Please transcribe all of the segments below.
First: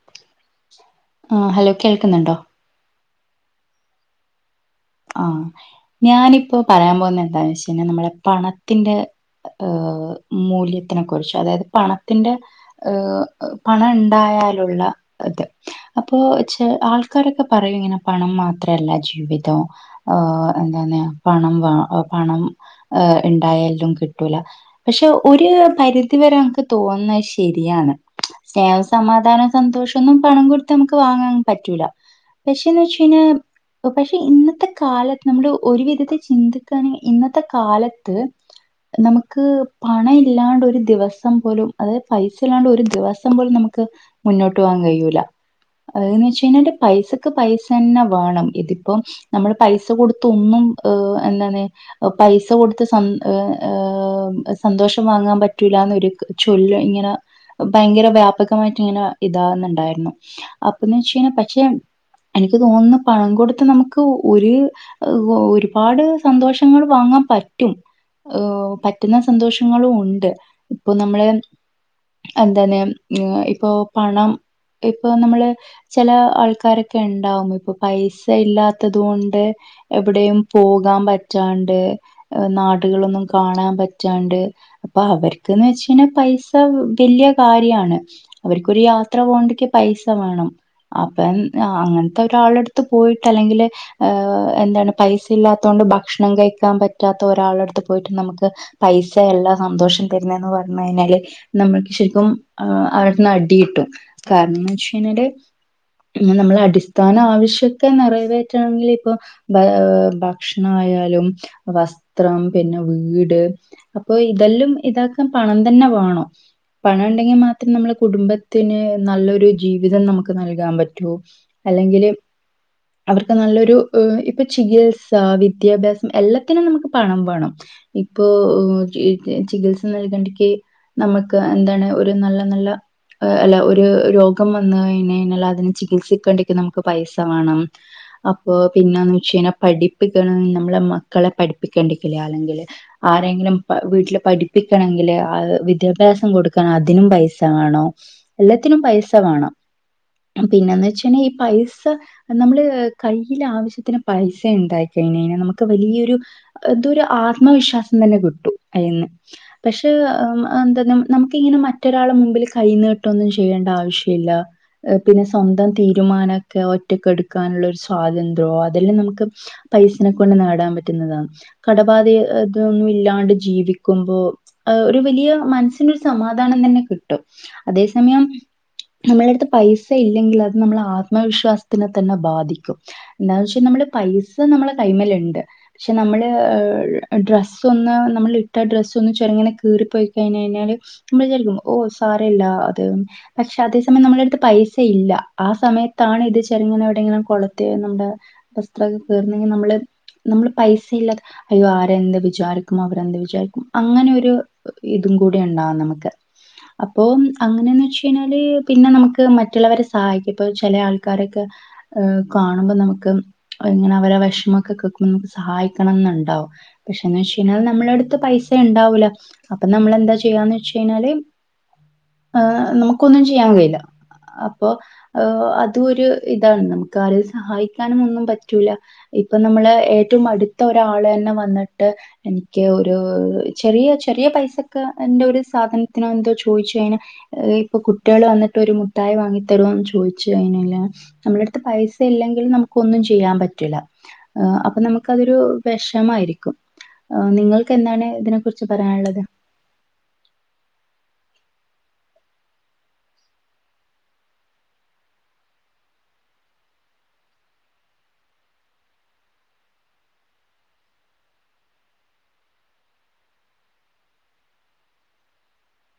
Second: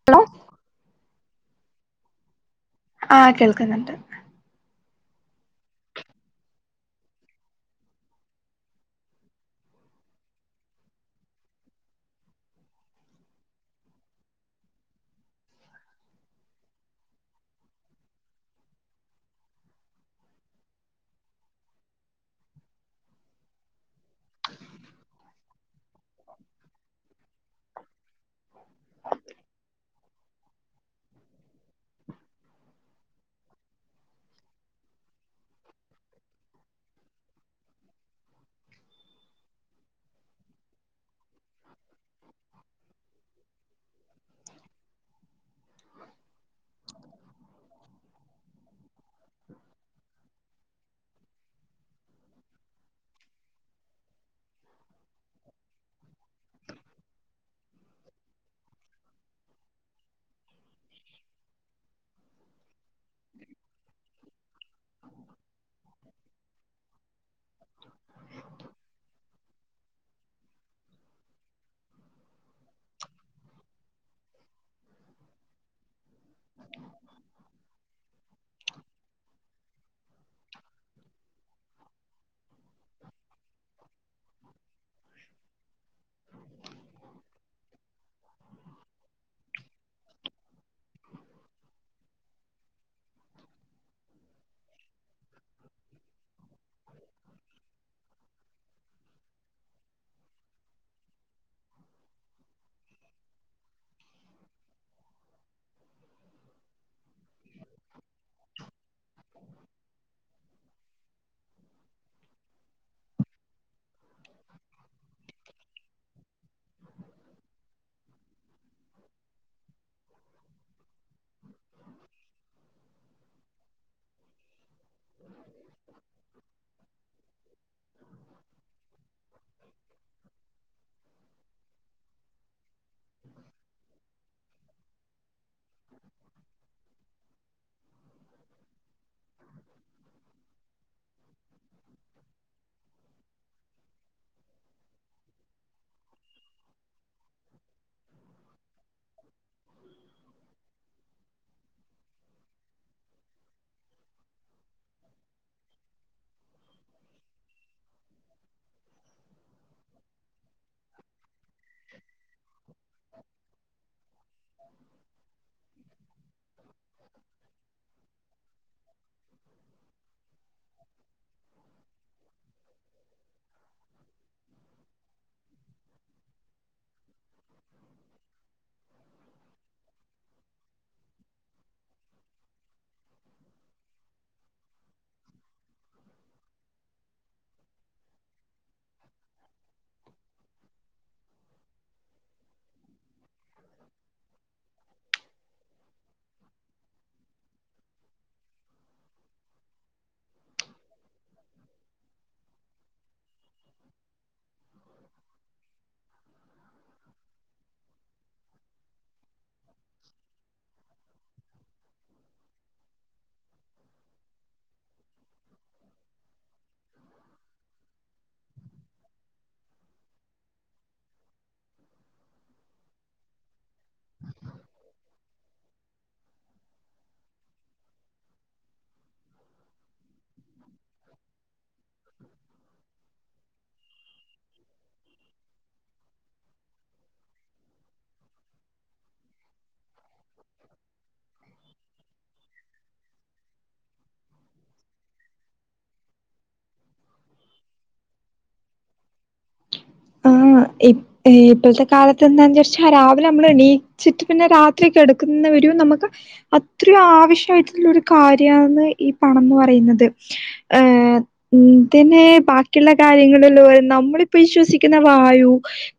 [unintelligible] ആഹ് hello കേൾക്കുന്നുണ്ടോ ആഹ് കേൾക്കുന്നുണ്ട് ആഹ് ഞാനിപ്പോ പറയാൻ പോകുന്ന എന്താന്ന് വെച്ച കഴിഞ്ഞാൽ നമ്മളെ പണത്തിന്റെ ഏഹ് മൂല്യത്തിനെ കുറിച്ച് അതായത് പണത്തിൻ്റെ ഏഹ് പണം ഉണ്ടായാലുള്ള അത് അപ്പൊ ചെ ആൾക്കാരൊക്കെ പറയും ഇങ്ങനെ പണം മാത്രല്ല ജീവിതം ആഹ് എന്താണ് പണം വ പണം ഏഹ് ഇണ്ടായലും കിട്ടൂല പക്ഷെ ഒരു പരിധി വരെ നമക്ക് തോന്നുന്നത് ശരിയാണ് സ്നേഹം സമാധാനം സന്തോഷമൊന്നും പണം കൊടുത്ത് നമുക്ക് വാങ്ങാൻ പറ്റൂല പക്ഷേന്ന് വെച്ച കഴിഞ്ഞാ പക്ഷെ ഇന്ന് കാലത്ത് നമ്മള് ഒരുവിധത്തെ ചിന്തിക്കാണെ ഇന്നത്തെ കാലത്ത് നമുക്ക് പണം ഇല്ലാണ്ട് ഒരു ദിവസം പോലും അതായത് പൈസ ഇല്ലാണ്ട് ഒരു ദിവസം പോലും നമുക്ക് മുന്നോട്ട് പോവാൻ കഴിയൂല അതെന്ന് വെച്ച കഴിഞ്ഞാ പൈസക്ക് പൈസന്നെ വേണം ഇതിപ്പം നമ്മൾ പൈസ കൊടുത്ത ഒന്നും ഹ് എന്താണ് പൈസ കൊടുത്ത് സന്തോ ഏഹ് ഏഹ് സന്തോഷം വാങ്ങാൻ പറ്റൂല്ലന്നരു ചൊല്ല് ഇങ്ങനെ ഭയങ്കര വ്യാപകമായിട്ട് ഇങ്ങനെ ഇതാന്നുണ്ടായിരുന്നു അപ്പന്ന് വെച്ച കഴിഞ്ഞാ പക്ഷെ എനിക്ക് തോന്നുന്നു പണം കൊടുത്ത് നമുക്ക് ഒരു ഒരുപാട് സന്തോഷങ്ങൾ വാങ്ങാൻ പറ്റും ഏഹ് പറ്റുന്ന സന്തോഷങ്ങളും ഉണ്ട് ഇപ്പൊ നമ്മളെ എന്തന്നെ ഇപ്പൊ പണം ഇപ്പൊ നമ്മള് ചെല ആൾക്കാരൊക്കെ ഇണ്ടാവും ഇപ്പൊ പൈസ ഇല്ലാത്തത് കൊണ്ട് എവിടെയും പോകാൻ പറ്റാണ്ട് നാടുകളൊന്നും കാണാൻ പറ്റാണ്ട് അപ്പൊ അവര്ക്ക്ന്ന് വെച്ച് കഴിഞ്ഞാ പൈസ വല്ല്യ കാര്യാണ് അവര്ക്കൊരു യാത്ര പോകണ്ടക്ക് പൈസ വാണം അപ്പം ആഹ് അങ്ങനത്തെ ഒരാളടുത്ത് പോയിട്ട് അല്ലെങ്കില് ഏഹ് എന്താണ് പൈസ ഇല്ലാത്തൊണ്ട് ഭക്ഷണം കഴിക്കാൻ പറ്റാത്ത ഒരാളടുത്ത് പോയിട്ട് നമുക്ക് പൈസ അല്ല സന്തോഷം തരുന്നന്ന് പറഞ്ഞ് കഴിഞ്ഞാല് നമ്മൾക്ക് ശരിക്കും അവരട്ത്ത്ന്ന് അടി കിട്ടും കാരണംന്ന് വച്ച് കഴിഞ്ഞാല് പിന്നെ നമ്മള് അടിസ്ഥാന ആവശ്യത്തെ നിറവേ റ്റണെങ്കിലിപ്പൊ ന്താ ഭക്ഷണയാലും വസ്ത്രം പിന്നെ വീട് അപ്പൊ ഇതെല്ലാം ഇതാകാൻ പണം തന്നെ വേണം പണം ഉണ്ടെങ്കി മാത്രം നമ്മള് കുടുംബത്തിന് നല്ലൊരു ജീവിതം നമുക്ക് നൽകാൻ പറ്റൂ അല്ലെങ്കില് അവർക്ക് നല്ലൊരു ഇപ്പൊ ചികിത്സ വിദ്യാഭ്യാസം എല്ലാത്തിനും നമുക്ക് പണം വേണം ഇപ്പോചി കി ചികിത്സ നൽകണ്ടക്ക് നമ ക്ക് എന്താണ് ഒരു നല്ല നല്ല ഏഹ് അല്ല ഒരു രോഗം വന്ന് കഴിഞ്ഞ് കഴിഞ്ഞാൽ അതിന് ചികിത്സിക്കേണ്ടക്കെ നമുക്ക് പൈസ വേണം അപ്പൊ പിന്നെന്ന് വച്ച് കഴിഞ്ഞാ പഠിപ്പിക്കണം നമ്മളെ മക്കളെ പഠിപ്പിക്കേണ്ടിരിക്കില്ലേ അല്ലെങ്കില് ആരെയെങ്കിലും പ വീട്ടില് പഠിപ്പിക്കണെങ്കില് ആ വിദ്യാഭ്യാസം കൊടുക്കണെ അതിനും പൈസ വേണം എല്ലാത്തിനും പൈസ വേണം പിന്നെന്ന് വച്ച് കഴിഞ്ഞാ ഈ പൈസ നമ്മള് കയ്യില് ആവശ്യത്തിന് പൈസ ഉണ്ടായി കഴിഞ്ഞ് കഴിഞ്ഞാ നമുക്ക് വല്ല്യൊരു ഇതൊരു ആത്മവിശ്വാസം തന്നെ കിട്ടും അയീന്ന് പക്ഷെ ഏ എന്താ നമു നമുക്ക് ഇങ്ങനെ മറ്റൊരാളുടെ മുമ്പിൽ കൈ നീട്ടുവൊന്നും ചെയ്യേണ്ട ആവശ്യവില്ല പിന്നെ സ്വന്തം തീരുമാനവൊക്കെ ഒ റ്റക്ക് എടുക്കാനുള്ള ഒരു സ്വാതന്ത്ര്യവോ അതെല്ലാം നമുക്ക് പൈസനെ കൊണ്ട് നേടാൻ പറ്റുന്നതാണ് കടബാധ്യ ഇതൊന്നും ഇല്ലാണ്ട് ജീവിക്കുമ്പോ ഏ ഒരു വലിയ മനസ്സിന് ഒരു സമാധാനം തന്നെ കിട്ടും അതേ സമയം നമ്മളടുത്ത് പൈസ ഇല്ലെങ്കിൽ അത് നമ്മളെ ആത്മവിശ്വാസത്തിനെ തന്നെ ബാധിക്കും എന്താന്ന് വെച്ചാ നമ്മള് പൈസ നമ്മടെ കൈമേല് ഉണ്ട് പക്ഷെ നമ്മള് ഡ്രസ്സ് ഒന്ന് നമ്മളിട്ട ഡ്രസ്സ് ഒന്ന് ചെരുങ്ങനെ കീറിപ്പോയി കഴിഞ്ഞ് കഴിഞ്ഞാല് നമ്മള് വിചാരിക്കും ഓഹ് സാരവില്ലാ അത് പക്ഷെ അതേ സമയം നമ്മളടുത്ത് പൈസ ഇല്ല ആ സമയത്താണ് ഇത് ചെറുങ്ങനെ എവിടെയെങ്കിലും കൊളുത്തി നമ്മുടെ വസ്ത്രവൊക്കെ കീറുന്നെങ്കി നമ്മള് നമ്മള് പൈസ ഇല്ലാതെ അയ്യോ ആരെന്ത് വിചാരിക്കും അവരെന്ത് വിചാരിക്കും അങ്ങനെ ഒരു ഇതും കൂടി ഉണ്ടാവും നമുക്ക് അപ്പൊ അങ്ങനെയെന്ന് വച്ച് കഴിഞ്ഞാല് പിന്നെ നമുക്ക് മറ്റുള്ളവരെ സഹായിക്കും ഇപ്പ ചെല ആൾക്കാര് ഒക്കെ കാണുമ്പൊ നമുക്ക് അങ്ങനെ അവരുടെ വെഷമമൊക്കെ കേക്കുമ്പൊ നമുക്ക് സഹായിക്കണം എന്നുണ്ടാവും പക്ഷേന്ന് വച്ച് കഴിഞ്ഞാൽ നമ്മളടുത്ത് പൈസ ഇണ്ടാവൂല അപ്പ നമ്മളെന്താ ചെയ്യാന്ന് വെച്ച് കഴിഞ്ഞാല് ഏഹ് നമ്മുക്കൊന്നും ചെയ്യാൻ കഴിയില്ല അപ്പോ ഓഹ് അതും ഒരു ഇതാണ് നമുക്ക് ആരെയും സഹായിക്കാനും ഒന്നും പറ്റൂല ഇപ്പൊ നമ്മള് ഏ റ്റവും അടുത്ത ഒരാള് തന്നെ വന്നിട്ട് എനിക്ക് ഒരു ചെറിയ ചെറിയ പൈസ ക്ക്‌ എന്റെ ഒരു സാധനത്തിനോ എന്തോ ചോയിച്ച് കഴിഞ്ഞാ ഏഹ് ഇപ്പൊ കുട്ടിയാള് വന്നിട്ട് ഒരു മുട്ടായി വാങ്ങി തരുവോന്ന് ചോദിച്ച് കഴിഞ്ഞ് കഴിഞ്ഞാൽ നമ്മടെ അടുത്ത് പൈസ ഇല്ലെങ്കിൽ നമുക്കൊന്നും ചെയ്യാൻ പറ്റൂല അഹ് അപ്പൊ നമുക്ക് അതൊരു വെഷമായിരിക്കും ഏഹ് നിങ്ങൾക്കെന്നാണ് ഇതിനെ കുറിച്ച് പറയാനുള്ളത് ആഹ് ഇ ഇപ്പഴത്തെ കാലത്ത് എന്താന്ന് വെച്ചാ രാവിലെ നമ്മള് എണീ ച്ചിട്ട് പിന്നെ രാത്രി കെടക്കുന്നവരയും നമുക്ക് അത്രയും ആവശ്യവായിട്ടുള്ള ഒരു കാര്യാന്ന് ഈ പണം എന്ന് പറയുന്നത് ഏഹ് എന്തിന് ബാക്കിയുള്ള കാര്യങ്ങളല്ലോ നമ്മളിപ്പോ വിശ്വസി ക്കുന്ന വായു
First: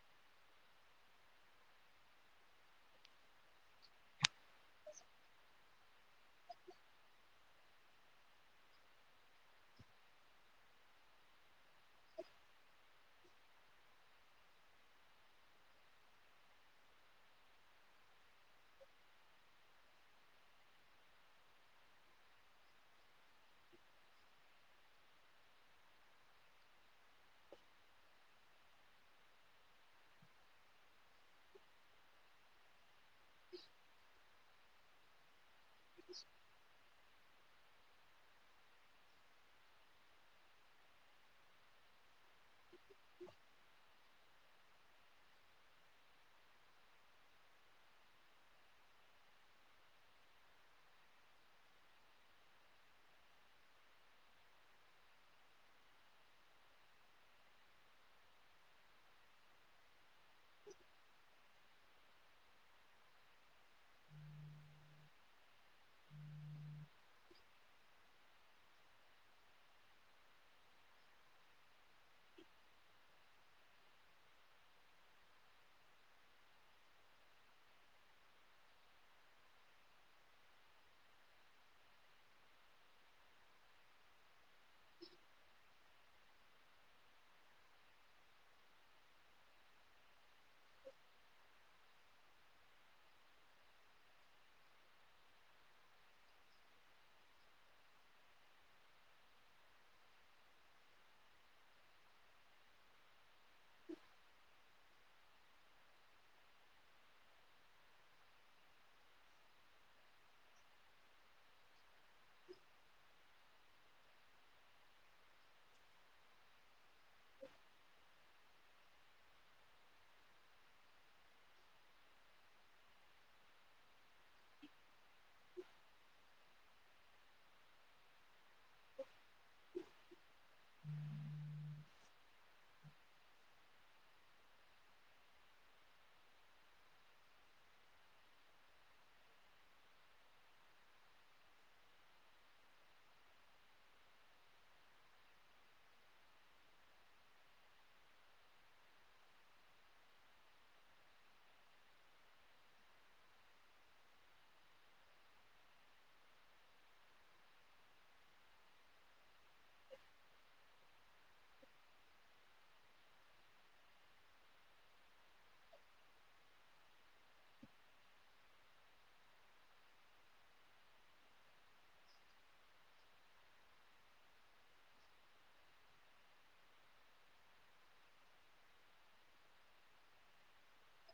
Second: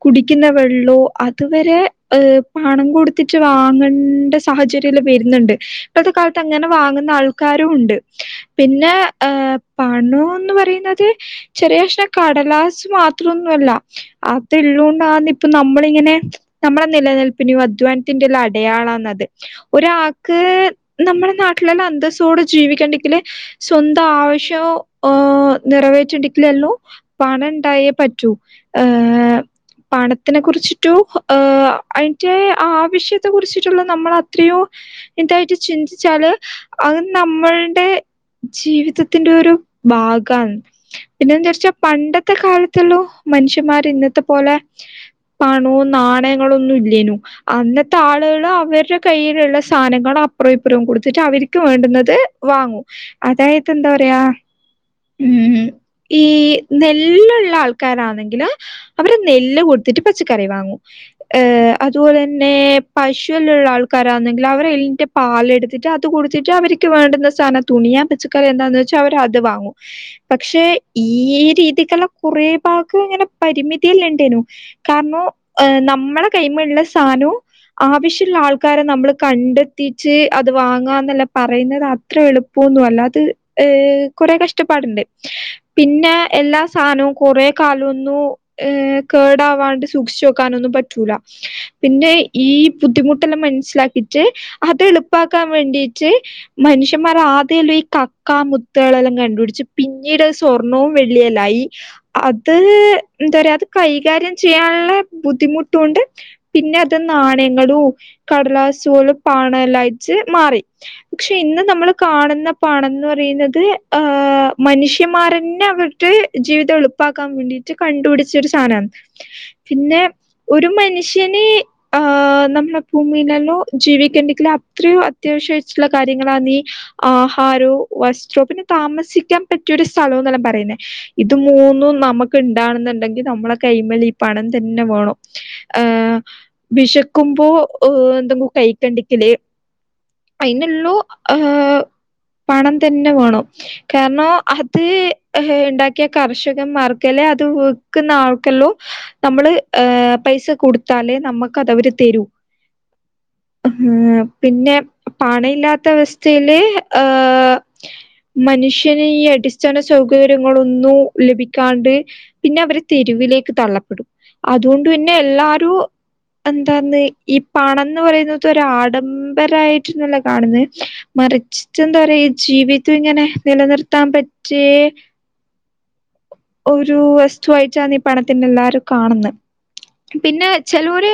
കുടിക്കുന്ന വെള്ളവും അതുവരെ ഏഹ് പണം കൊടുത്തിട്ട് വാങ്ങണ്ട സാഹചര്യങ്ങള് വരുന്നുണ്ട് ഇപ്പത്തെ കാലത്ത് അങ്ങനെ വാങ്ങുന്ന ആൾക്കാരും ഉണ്ട് പിന്നെ ഏഹ് പണോന്ന് പറയുന്നത് ചെറിയ കഷ്ണം കടലാസ്സ് മാത്രംന്നുല്ല അത് ഉള്ളോണ്ടാണിപ്പൊ നമ്മളിങ്ങനെ നമ്മുടെ നിലനിൽപ്പിനും അധ്വാനത്തിന്റെള്ള അടയാളാണത് ഒരാക്ക് നമ്മുടെ നാട്ടിലെന്നെ അന്തസ്സോട് ജീവിക്കണെങ്കില് സ്വന്തം ആവശ്യം ആഹ് നിറവേച്ചിണ്ടരിക്കില്ലല്ലോ പണ ണ്ടായേ പറ്റൂ ഏഹ് [inaudible] പണത്തിനെ കുറിച്ചിട്ടു ആഹ് അയിന്റെ ആവശ്യത്തെ കുറിച്ചിട്ടുള്ള നമ്മള് എത്രയോ ഇതായിട്ട് ചിന്തിച്ചാല് അത് നമ്മളുടെ ജീവിതത്തിന്റെ ഒരു ഭാഗാണ് പിന്നെന്താ വെച്ചാ പണ്ടത്തെ കാലത്തല്ലോ മനുഷ്യന്മാര് ഇന്നത്തെ പോലെ പണോ നാണയങ്ങളൊന്നും ഇല്ലേ നു അന്നത്തെ ആളുകൾ അവരുടെ കയ്യിലുള്ള സാനങ്ങൾ അപ്പുറം ഇപ്പുറവും കൊടുത്തിട്ട് അവർക്ക് വേണ്ടുന്നത് വാങ്ങൂ അതായത് എന്താ പറയാ ഉം [inaudible] ഈ നെല്ലുള്ള ആൾക്കാരാണെങ്കില് അവര് നെല്ല് കൊടുത്തിട്ട് പച്ചക്കറി വാങ്ങും ഏഹ് അതുപോലെന്നെ പശുള്ള ആൾക്കാരാണെങ്കിൽ അവരെതിന്റെ പാലെടുത്തിട്ട് അത് കൊടുത്തിട്ട് അവർക്ക് വേണ്ടുന്ന സാധം തുണിയാ പച്ചക്കറി എന്താന്ന് വെച്ചാ അവര് അത് വാങ്ങും പക്ഷെ ഈ രീതിക്കുള്ള കുറെ ഭാഗം ഇങ്ങനെ പരിമിതിയല്ല ഉണ്ടേനു കാരണം നമ്മളെ കൈമ ഉള്ള സാനോ ആവശ്യള്ള ആൾക്കാരെ നമ്മള് കണ്ടെത്തിട്ട് അത് വാങ്ങാ ന്നല്ല പറയുന്നതാണ് അത്ര എളുപ്പന്നും അല്ല അത് ഏഹ് കുറെ കഷ്ടപ്പാടുണ്ട് പിന്നെ എല്ലാ സാനവും കൊറെ കാലൊന്നും ഏഹ് കേടാവാണ്ട് സൂക്ഷിച്ച്ക്കാനൊന്നും പറ്റൂല പിന്നെ ഈ ബുദ്ധിമുട്ടെല്ലാം മനസ്സിലാക്കിട്ട് അത് എളുപ്പാക്കാൻ വേണ്ടീട്ട് മനുഷ്യമാർ ആദ്യേല്ലോ ഈ കക്ക മുത്തകളെല്ലാം കണ്ടുപിടിച് പിന്നീടത് സ്വർണ്ണവും വെള്ളിയെല്ലായി അത് എന്താ പറയാ അത് കൈകാര്യം ചെയ്യാനുള്ള ബുദ്ധിമുട്ടൊണ്ട് പിന്നെ അത് നാണയങ്ങളും കടലാസലും പണല്ലായിട്ട് മാറി പക്ഷെ ഇന്ന് നമ്മൾ കാണുന്ന പണംന്ന് പറയുന്നത് ആഹ് മനുഷ്യന്മാരന്നെ അവരുടെ ജീവിതം എളുപ്പാക്കാൻ വേണ്ടിട്ട് കണ്ടുപിടിച്ചരു സാനാണ് പിന്നെ ഒരു മനുഷ്യന് ആഹ് നമ്മളെ ഭൂമിയിലല്ലോ ജീവിക്കേണ്ടെങ്കിലിൽ അത്രോ അത്യാവശ്യട്ടുള്ള കാര്യങ്ങളാണി ആഹാരോ വസ്ത്രോ പിന്നെ താമസിക്കാൻ പറ്റിയരു സ്ഥലന്നെല്ലാം പറയുന്നേ ഇത് മൂന്നും നമുക്ക് ഇണ്ടാണെന്നുണ്ടെങ്കിൽ നമ്മളെ കൈമൽ ഈ പണം തന്നെ വേണം ആഹ് വിശക്കുമ്പോ എന്തെങ്കും കഴിക്കണ്ടിങ്കലേ അയിനുള്ളൂ ഏഹ് പണം തന്നെ വേണം കാരണം അത് ഉണ്ടാക്കിയ കർഷക മർക്കല്ലോ അത് വിക്കുന്ന ആൾക്കല്ലോ നമ്മള് പൈസ കൊടുത്താലേ നമുക്ക്തവര് തരൂ ആഹ് പിന്നെ പണ ഇല്ലാത്ത അവസ്ഥയില് ആഹ് മനുഷ്യന് അടിസ്ഥാന സൗകര്യങ്ങളൊന്നും ലഭിക്കാണ്ട് പിന്നെയവര് തെരുവിലേക്കു തള്ളപ്പെടും അതുകൊണ്ടുതന്നെ എല്ലാരും എന്താന്ന് ഈ പണംന്നു പറയുന്നതൊരു ആഡംബരമായിട്ടന്നെല്ലെ കാണുന്നത് മരിച്ചിട്ടെന്താ പറയാ ഈ ജീവിതം ഇങ്ങനെ നിലനിർത്താൻ പറ്റിയെ ഒരു വസ്തുവായിട്ടാണീ പണത്തിനെ എല്ലാരും കാണുന്നേ പിന്നെ ചെലോര്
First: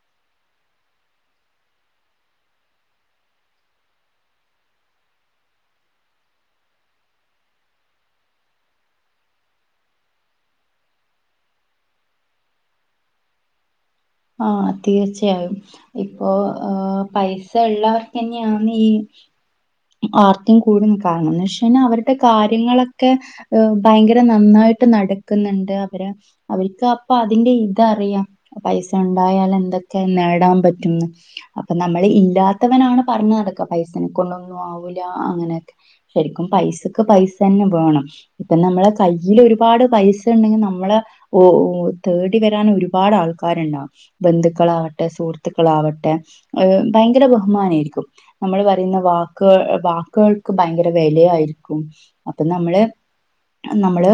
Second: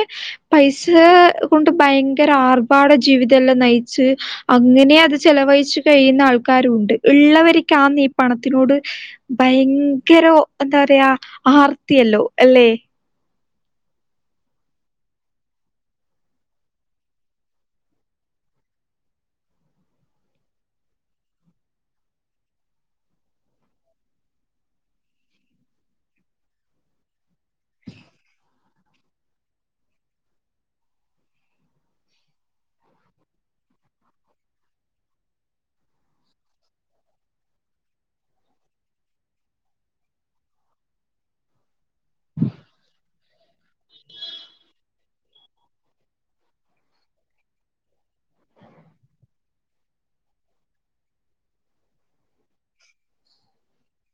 പൈസാ കൊണ്ടു ഭയങ്കര ആർഭാട ജീവിതെല്ലാം നയിച്ച് അങ്ങനെ അതു ചെലവഴിച്ചു കഴിയുന്ന ആൾക്കാരുണ്ട് ഇള്ളവർക്കാന്നീ പണത്തിനോട് ഭയങ്കരൊ എന്താ പറയാ ആർത്തിയല്ലോ അല്ലേ ആഹ് തീർച്ചയായും ഇപ്പോ ഏഹ് പൈസായുള്ളവർക്ക് തന്നെയാണീ ആർത്തിം കൂടും കാരണംന്ന് വെച്ച്കയിഞ്ഞാ അവരുടെ കാര്യങ്ങളൊക്കെ ഏഹ് ഭയങ്കര നന്നായിട്ടു നടക്കുന്നുണ്ട് അവര അവർക്കപ്പോ അതിന്റെ ഇതറിയാം പൈസാ ഉണ്ടായാലെന്തൊക്കെ നേടാൻ പറ്റുംന്ന് അപ്പൊ നമ്മള് ഇല്ലാത്തവനാണു പറഞ്ഞുനടക്ക പൈസനെ കൊണ്ടൊന്നും ആവൂലാ അങ്ങനെയൊക്കെ ശരിക്കും പൈസക്ക് പൈസന്നെ വേണം പിന്നെ നമ്മളെ കൈയ്യിലൊരുപാടു പൈസ ഇണ്ടെങ്കിൽ നമ്മള് ഓഹ് ഓഹ് തേടി വരാൻ ഒരുപാട് ആൾക്കാരുണ്ടാവും ബന്ധുക്കളാവട്ടെ സുഹൃത്തുക്കളാവട്ടെ ഏഹ് ഭയങ്കര ബഹുമാനേരിക്കും നമ്മളു പറയുന്ന വാ ക്ക് വാക്കുകൾക്കു ഭയങ്കര വിലയായിരിക്കും അപ്പൊ നമ്മള് നമ്മള്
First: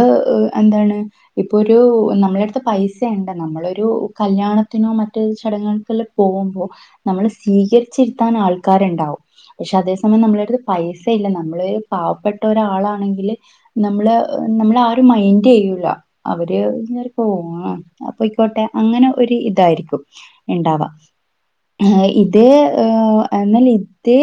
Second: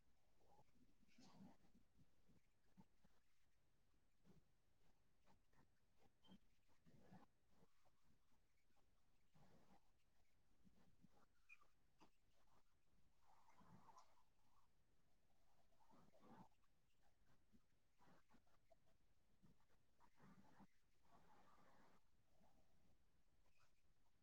എന്താണ് ഇപ്പൊ ഒരു നമ്മടെ എട്ത്ത് പൈസ എണ്ട് നമ്മളൊരു കല്യാണത്തിനോ മറ്റോ ചടങ്ങുകൾക്കെല്ലാ പോവ്മ്പോ നമ്മളെ സ്വീകരിച്ചിരുത്താൻ ആൾക്കാരുണ്ടാവും പക്ഷെ അതേ സ സമയം നമ്മടെ എട്ത്ത് പൈസ ഇല്ല നമ്മള് പാവപ്പെട്ട ഒരാളാണെങ്കില് നമ്മള് നമ്മളെ ആരും മൈൻഡെയ്യൂല അവര് [unintelligible] പോവും ആഹ് അത്‌ പൊയ്യിക്കോട്ടെ അങ്ങനെ ഒരിതായിരിക്കും ഇണ്ടാവ ഇതേ എന്നാൽ ഇതേ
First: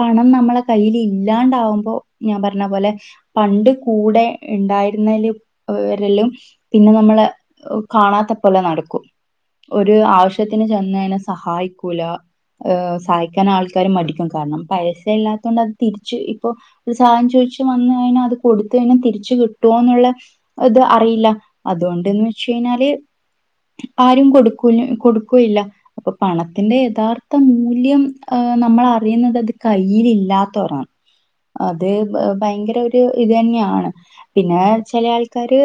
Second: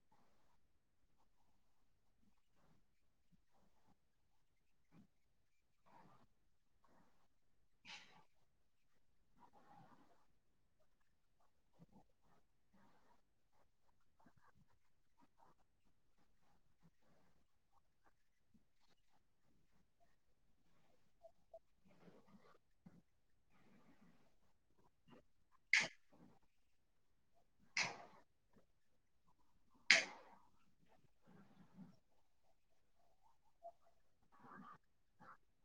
പണം നമ്മളെ കയ്യിലില്ലാണ്ടാവ്മ്പോ ഞാൻ പറഞ്ഞ പോലെ പണ്ട് കൂടെ ഉണ്ടായിരുന്നേല് അവരെല്ലും പിന്നെ നമ്മളെ കാണാത്തെ പോലെ നടക്കും ഒരാവശ്യത്തിനു ചെന്നെയിനാ സഹായിക്കൂല സഹായിക്കാൻ ആൾക്കാരും മടിക്കും കാരണം പൈസായില്ലാത്തോണ്ടത് തിരിച്ച് ഇപ്പൊ ഒരു സഹായം ചോദിച്ചു വന്നു കഴിഞ്ഞാ അതു കൊടുത്തു കഴിഞ്ഞാ തിരിച്ചു കിട്ടോന്നുള്ള അത്‌ അറിയില്ല അതോണ്ടെന്നു വെച്ചു കഴിഞ്ഞാല് ആരും കൊടുക്കൂ കൊടുക്കും ഇല്ല അപ്പൊ പണത്തിന്റെ യഥാർത്ഥ മൂല്യം ആഹ് നമ്മളറിയുന്നതത് കൈയ്യിലില്ലാത്തോരാണ് അത് ഭയങ്കര ഒര് ഒര് ഇതെന്നെയാണ് പിന്നെ ചെലെ ആൾക്കാര്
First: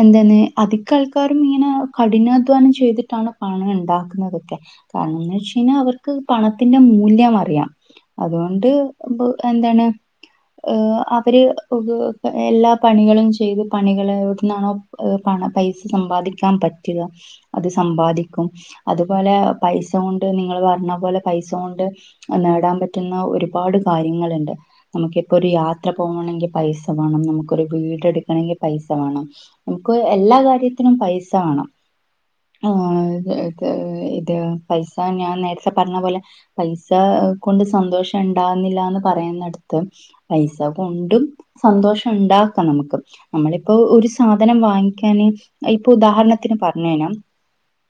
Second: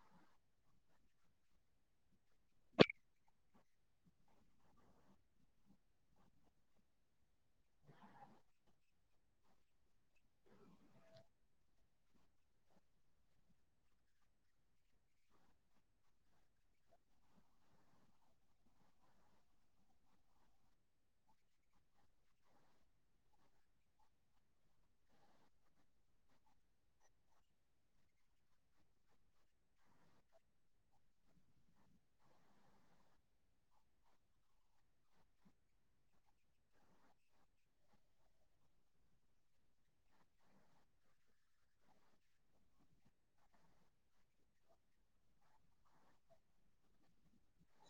എന്തെന്ന് അധികം ആൾക്കാരും ഇങ്ങനെ കഠിനാധ്വാനം ചെയ്തിട്ടാണ് പണം ഇണ്ടാക്കുന്നതൊക്കെ കാരണം എന്നു വെച്ചുകഴിഞ്ഞാലവർക്കു പണത്തിന്റെ മൂല്യമറിയാം അറിയാം അതു കൊണ്ട് എന്താണ് ഏഹ് അവര് എല്ലാ പണികളും ചെയ്തു പണികള് എവിടുന്നാണോ ഏഹ് പണം പൈസ സമ്പാദിക്കാൻ പറ്റ്ക അതു സമ്പാദിക്കും അതുപോലെ പൈസ കൊണ്ട് നിങ്ങൾ പറഞ്ഞ പോലെ പൈസ കൊണ്ട് നേടാൻ പറ്റുന്ന ഒരുപാടു കാര്യങ്ങളുണ്ട് നമുക്കിപ്പമൊരു യാത്ര പോകണെങ്കി പൈസ മാണം. നമുക്കൊരു വീടെടുക്കണെങ്കി പൈസവേണം നമുക്ക് എല്ലാ കാര്യത്തിനും പൈസാ വേണം ആഹ് ഇത് യിത് ഇത് പൈസ ഞാൻ നേരത്തെ പർഞ്ഞ പോലെ പൈസ് - സ കൊണ്ട് സന്തോഷണ്ടാവുന്നില്ല എന്ന് പറയുന്നടത്ത് പൈസ കൊണ്ടും... സന്തോഷണ്ടാക്ക നമുക്ക്..... നമ്മളിപ്പൊ ഒരു സാധനം വാങ്ങിക്കാന് ഇപ്പൊ ഉദാഹരണത്തിന് പർഞ്ഞ് രാ....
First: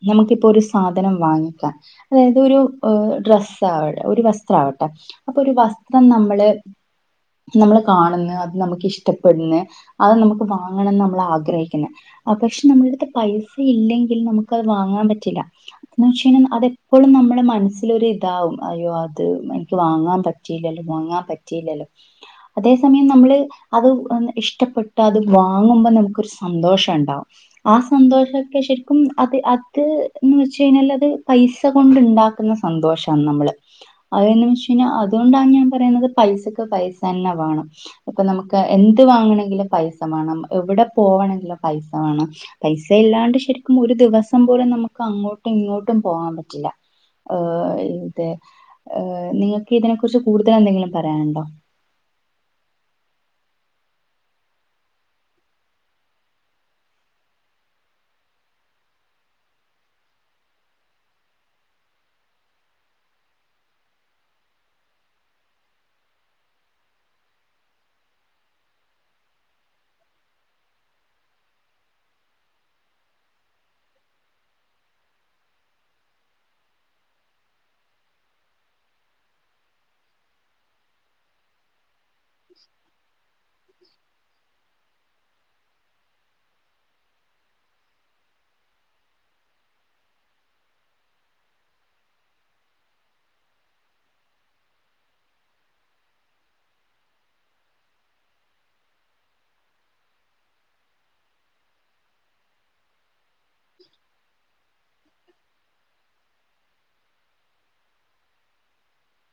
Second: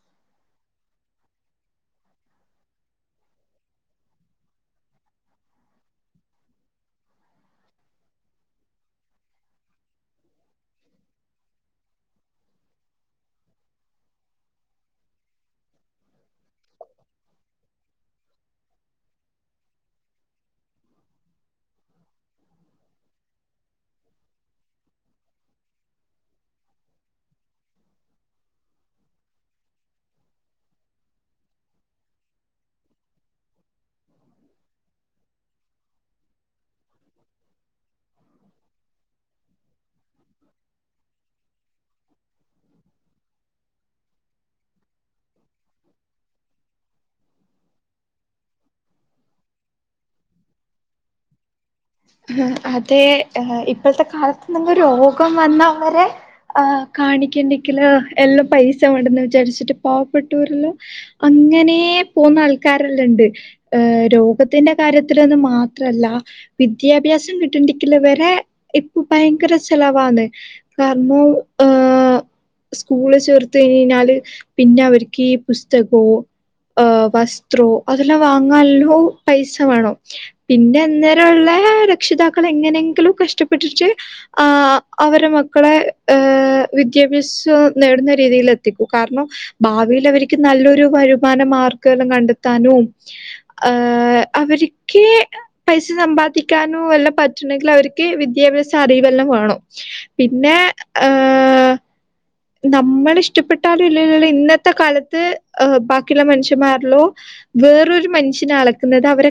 നമുക്കിപ്പോ ഒരു സാധനം വാങ്ങിക്കാം അതായത് ഒരു ഡ്രസ്... സ്സാവ ഒരു വസ്ത്രാവട്ടെ അപ്പൊരു വസ്ത്രം നമ്മള്.... നമ്മള് കാണുന്ന് അത് നമ്മക്കിഷ്ടപ്പെടുന്ന്.... അത് നമുക്ക് വാങ്ങണംന്ന് നമ്മളാഗ്രഹിക്കുന്ന്... അ പക്ഷെ നമ്മുടെ അടുത്ത് പൈസ ഇല്ലെങ്കിൽ നമുക്കത് വാങ്ങാൻ പറ്റില്ല..... എന്ന് വെച്ച് കഴ്ഞാ അതെപ്പളും നമ്മളെ മൻസ്സിലൊര് താവും അയ്യോ അത് എനിക്ക് വാങ്ങാൻ പറ്റിയില്ലല്ലോ വാങ്ങാൻ പറ്റിയില്ലല്ലോ...... അതേ സമയം നമ്മള്...., അത് ഇഷ്ടപ്പെട്ടത് വാങ്ങുമ്പോ നമുക്കൊരുസന്തോഷണ്ടാവും. ആ സന്തോഷൊക്കെ ശരിക്കും അത് അത്‌ന്ന് വെച്ച് കഴിഞ്ഞാലത് പൈസ കൊണ്ട്ണ്ടാക്..... ക്കുന്നസന്തോഷാണ് നമ്മള്, അതന്ന് വെച്ച് കഴിഞ്ഞ അതുകൊണ്ടാണ് ഞാൻ പറയുന്നത് പൈസക് ക്ക്‌ പൈസന്നെ വേണം.... ഇപ്പൊ നമുക്ക് എന്ത് വാങ്ങണെങ്കിലും പൈസ മാണം. എവിടെ പോവണെങ്കിലും പൈസ വേണം പൈസ ഇല്ലാണ്ട് ശരിക്കും ഒരു ദിവസ് സം പോലും നമുക്കങ്ങോട്ടും ഇങ്ങോട്ടും പോകാൻ പറ്റില്ല ഏഹ് അതെ ഏഹ് നിങ്ങക്ക് ഇതിനെ കുറിച്ച് കൂടുതലെ ന്തെങ്കിലും പറയാനുണ്ടോ..... എ ഹെ അതെ ഇപ്പൾത്തെ കാലത്ത് നമുക്ക് രോഗം വന്നാ വരെ. ആ കാണിക്കണ്ടെങ്കില് എല്ലാം പൈസ മണ്ടന്ന് വിചാരിച്ചിട്ട് പാവപ്പെട്ടോരെല്ലം.. അങ്ങനേ പോന്ന ആൾക്കാരെല്ലണ്ട് ഏഹ് രോഗത്തിന്റെ കാര്യത്തിലൊന്ന് മാത്രല്ല വിദ്യാഭ്യാസം കിട്ടണ്ടിക്കില് വരെ ഇപ്പൊ ഭയങ്കര ചെലവാണ്... കാരണം ഏഹ്..... സ്കൂളി ചേർത്ത് കയ്ഞയ്ഞ്ഞാല് പിന്നവര്ക്കീ പുസ്തകോ - ഏഹ് വസ്ത്രോ അതെല്ലാം വാങ്ങാല്ലോ പൈസ വേണം പിന്നെന്നെ - [unintelligible] രക്ഷിതാക്കളെങ്ങനെയെങ്കിലും കഷ്ടപ്പെട്ടിട്ട് ആഹ് അവരെ മക്കളെ ഏഹ് വിദ്യാഭ്യാസം നേടുന്ന രീതിൽ എത്തിക്കും കാർണം.... ഭാവിയിലവർക്ക് നല്ലൊരു വരുമാന മാർഗ്ഗവെല്ലം കണ്ടെത്താനും ഏഹ് അവരിക്ക്.... സമ്പാദിക്കാനും എല്ലാം പറ്റണെങ്കിലവർക്ക് വിദ്യാഭ്യാസ അറിവെല്ലാം വേണം. പിന്നെ ഏഹ് നമ്മളിഷ്ടപ്പെട്ടാലും ഇല്ലേലുല്ലം ഇന്നത്തെ കാലത്ത് ബാക്കിള്ള മനുഷ്യമാരിലു..... വേറൊരു മനുഷ്യനെ അളക്ക്‌ന്നത് അവരെ